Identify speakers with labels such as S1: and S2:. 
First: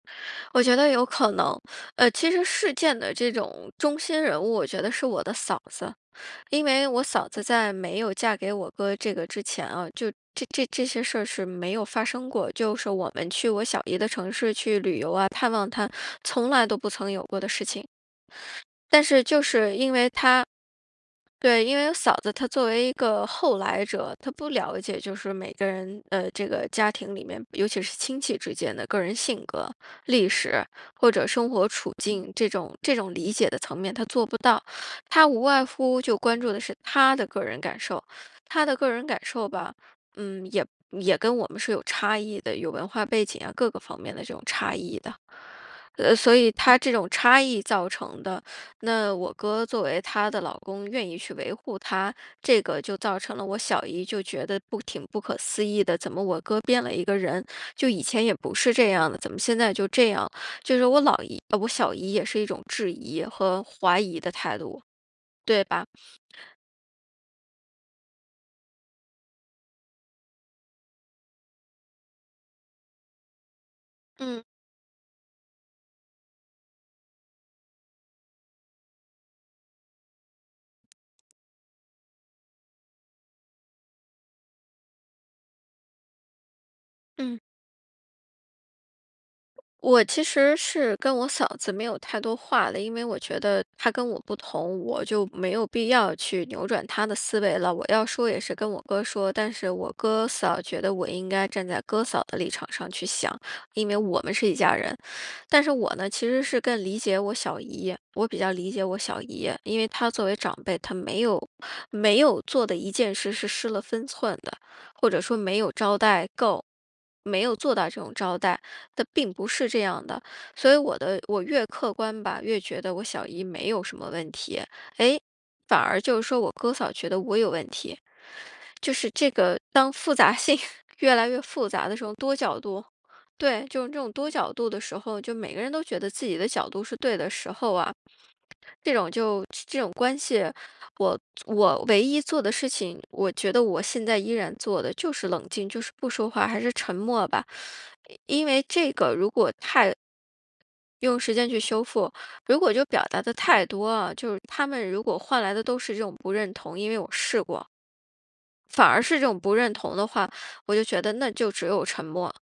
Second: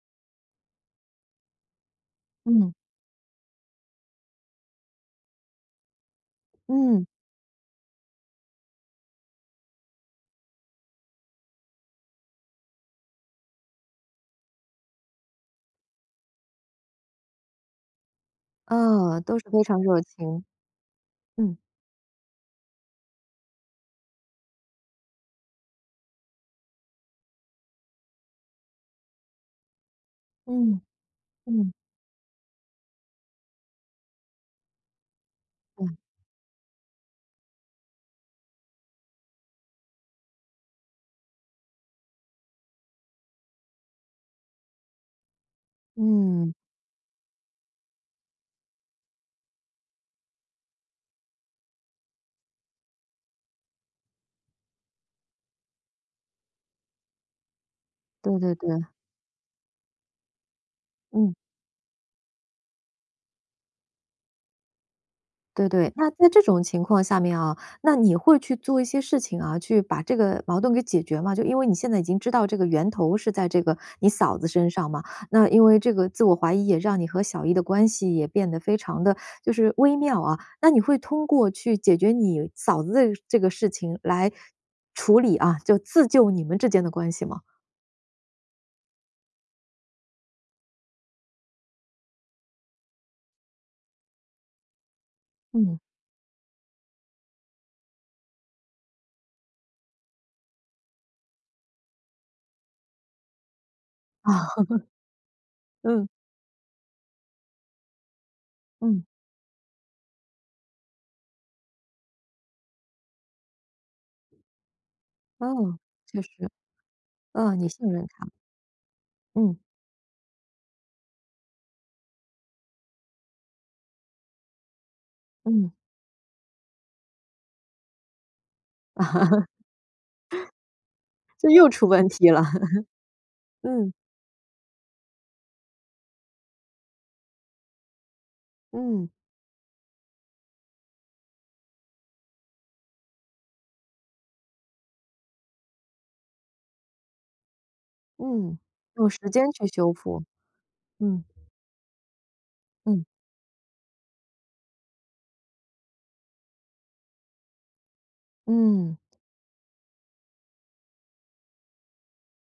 S1: 我觉得有可能，呃，其实
S2: 嗯。
S1: 事件的这种中心人物我觉得是我的嫂子，因为我
S2: 嗯。
S1: 嫂子在没有嫁给我哥这个之前啊，就这这这些事儿是没有发生过，就是我们去我小姨的城市去旅游啊、探望她，从来都不曾有过的事情。但
S2: 啊，
S1: 是
S2: 都
S1: 就
S2: 是非
S1: 是
S2: 常
S1: 因
S2: 热
S1: 为
S2: 情。
S1: 她
S2: 嗯。
S1: 对，因为嫂子她作为一个后来者，她不了解，就是每个人呃，这个家庭里面尤其是亲戚之间的个人性格、历史
S2: 嗯，
S1: 或者生活
S2: 嗯。
S1: 处境这种这种理解的层面她做不到，她无外
S2: 啊。
S1: 乎就关注的是她的个人感受。她的个人感受吧，嗯，也也跟我们是有差异的，有文化背景啊，各个方面的这种差异的。呃，所以
S2: 嗯。
S1: 她这种差异造成的，那我哥作为她的老公愿意去维护她，这个就造成了我小姨就觉得不挺不可思议的，怎么我哥变了一个人，就以前也
S2: 对对
S1: 不是这
S2: 对。
S1: 样的，怎么现在就这样，就是我老
S2: 嗯。
S1: 姨啊，我小姨也是一种质疑和怀疑的态度，对
S2: 对
S1: 吧。
S2: 对，那在这种情况下面啊，那你会去做一些事情啊，去把这个矛盾给解决吗？就因为你现在已经知道这个源头是在这个你嫂
S1: 嗯。
S2: 子身上嘛，那因为这个自我怀疑也让你和小姨的关系也变得非常地，就是微妙啊，那你会通过去解决你嫂子的呃，这个事情来处理啊，就自救你们之间的关系
S1: 嗯。
S2: 吗？
S1: 我其实是跟我嫂子没有太多话的，因为我觉得她跟我不同，我就没有
S2: 嗯。
S1: 必要去扭转她的思维了，我要说也是跟我哥说，但是我哥嫂觉得我应该站在哥嫂的立场上去想，因为我
S2: 啊。
S1: 们是一家人。但 是我呢，
S2: 嗯。
S1: 其实是更理解我小姨，我比较理解我
S2: 嗯。
S1: 小姨，因为她作为长辈，她没有没有做的一件事是失了分寸的，或者说没有
S2: 哦，
S1: 招
S2: 确
S1: 待
S2: 实。
S1: 够没
S2: 呃，
S1: 有
S2: 你
S1: 做
S2: 信
S1: 到这
S2: 任
S1: 种
S2: 她。
S1: 招待，她并不
S2: 嗯。
S1: 是这样的，所以我的我越客观吧，越觉得我小姨没有什么问题，诶，
S2: 嗯。
S1: 反而就是说我哥嫂觉得我有问题。就是这 个当复杂性越来越
S2: 这
S1: 复
S2: 又出
S1: 杂的时
S2: 问
S1: 候
S2: 题
S1: 多
S2: 了。
S1: 角度 对，就
S2: 嗯。
S1: 这种多角度的时候，就每个人都觉得自己的角度是对的时候啊，这
S2: 嗯。
S1: 种就这这种关系，我做我唯一做的事情我觉得我现在依然做的就是冷静，就是不说话，还是沉默吧，因
S2: 嗯，
S1: 为这
S2: 用
S1: 个
S2: 时
S1: 如
S2: 间
S1: 果
S2: 去
S1: 太
S2: 修复，
S1: 用
S2: 嗯。
S1: 时间去修复，如果就表
S2: 嗯。
S1: 达得太多啊，就是他们如果换来的都是这种不认同因为我试过。反
S2: 嗯。
S1: 而是这种不认同的话，我就觉得那就只有沉默。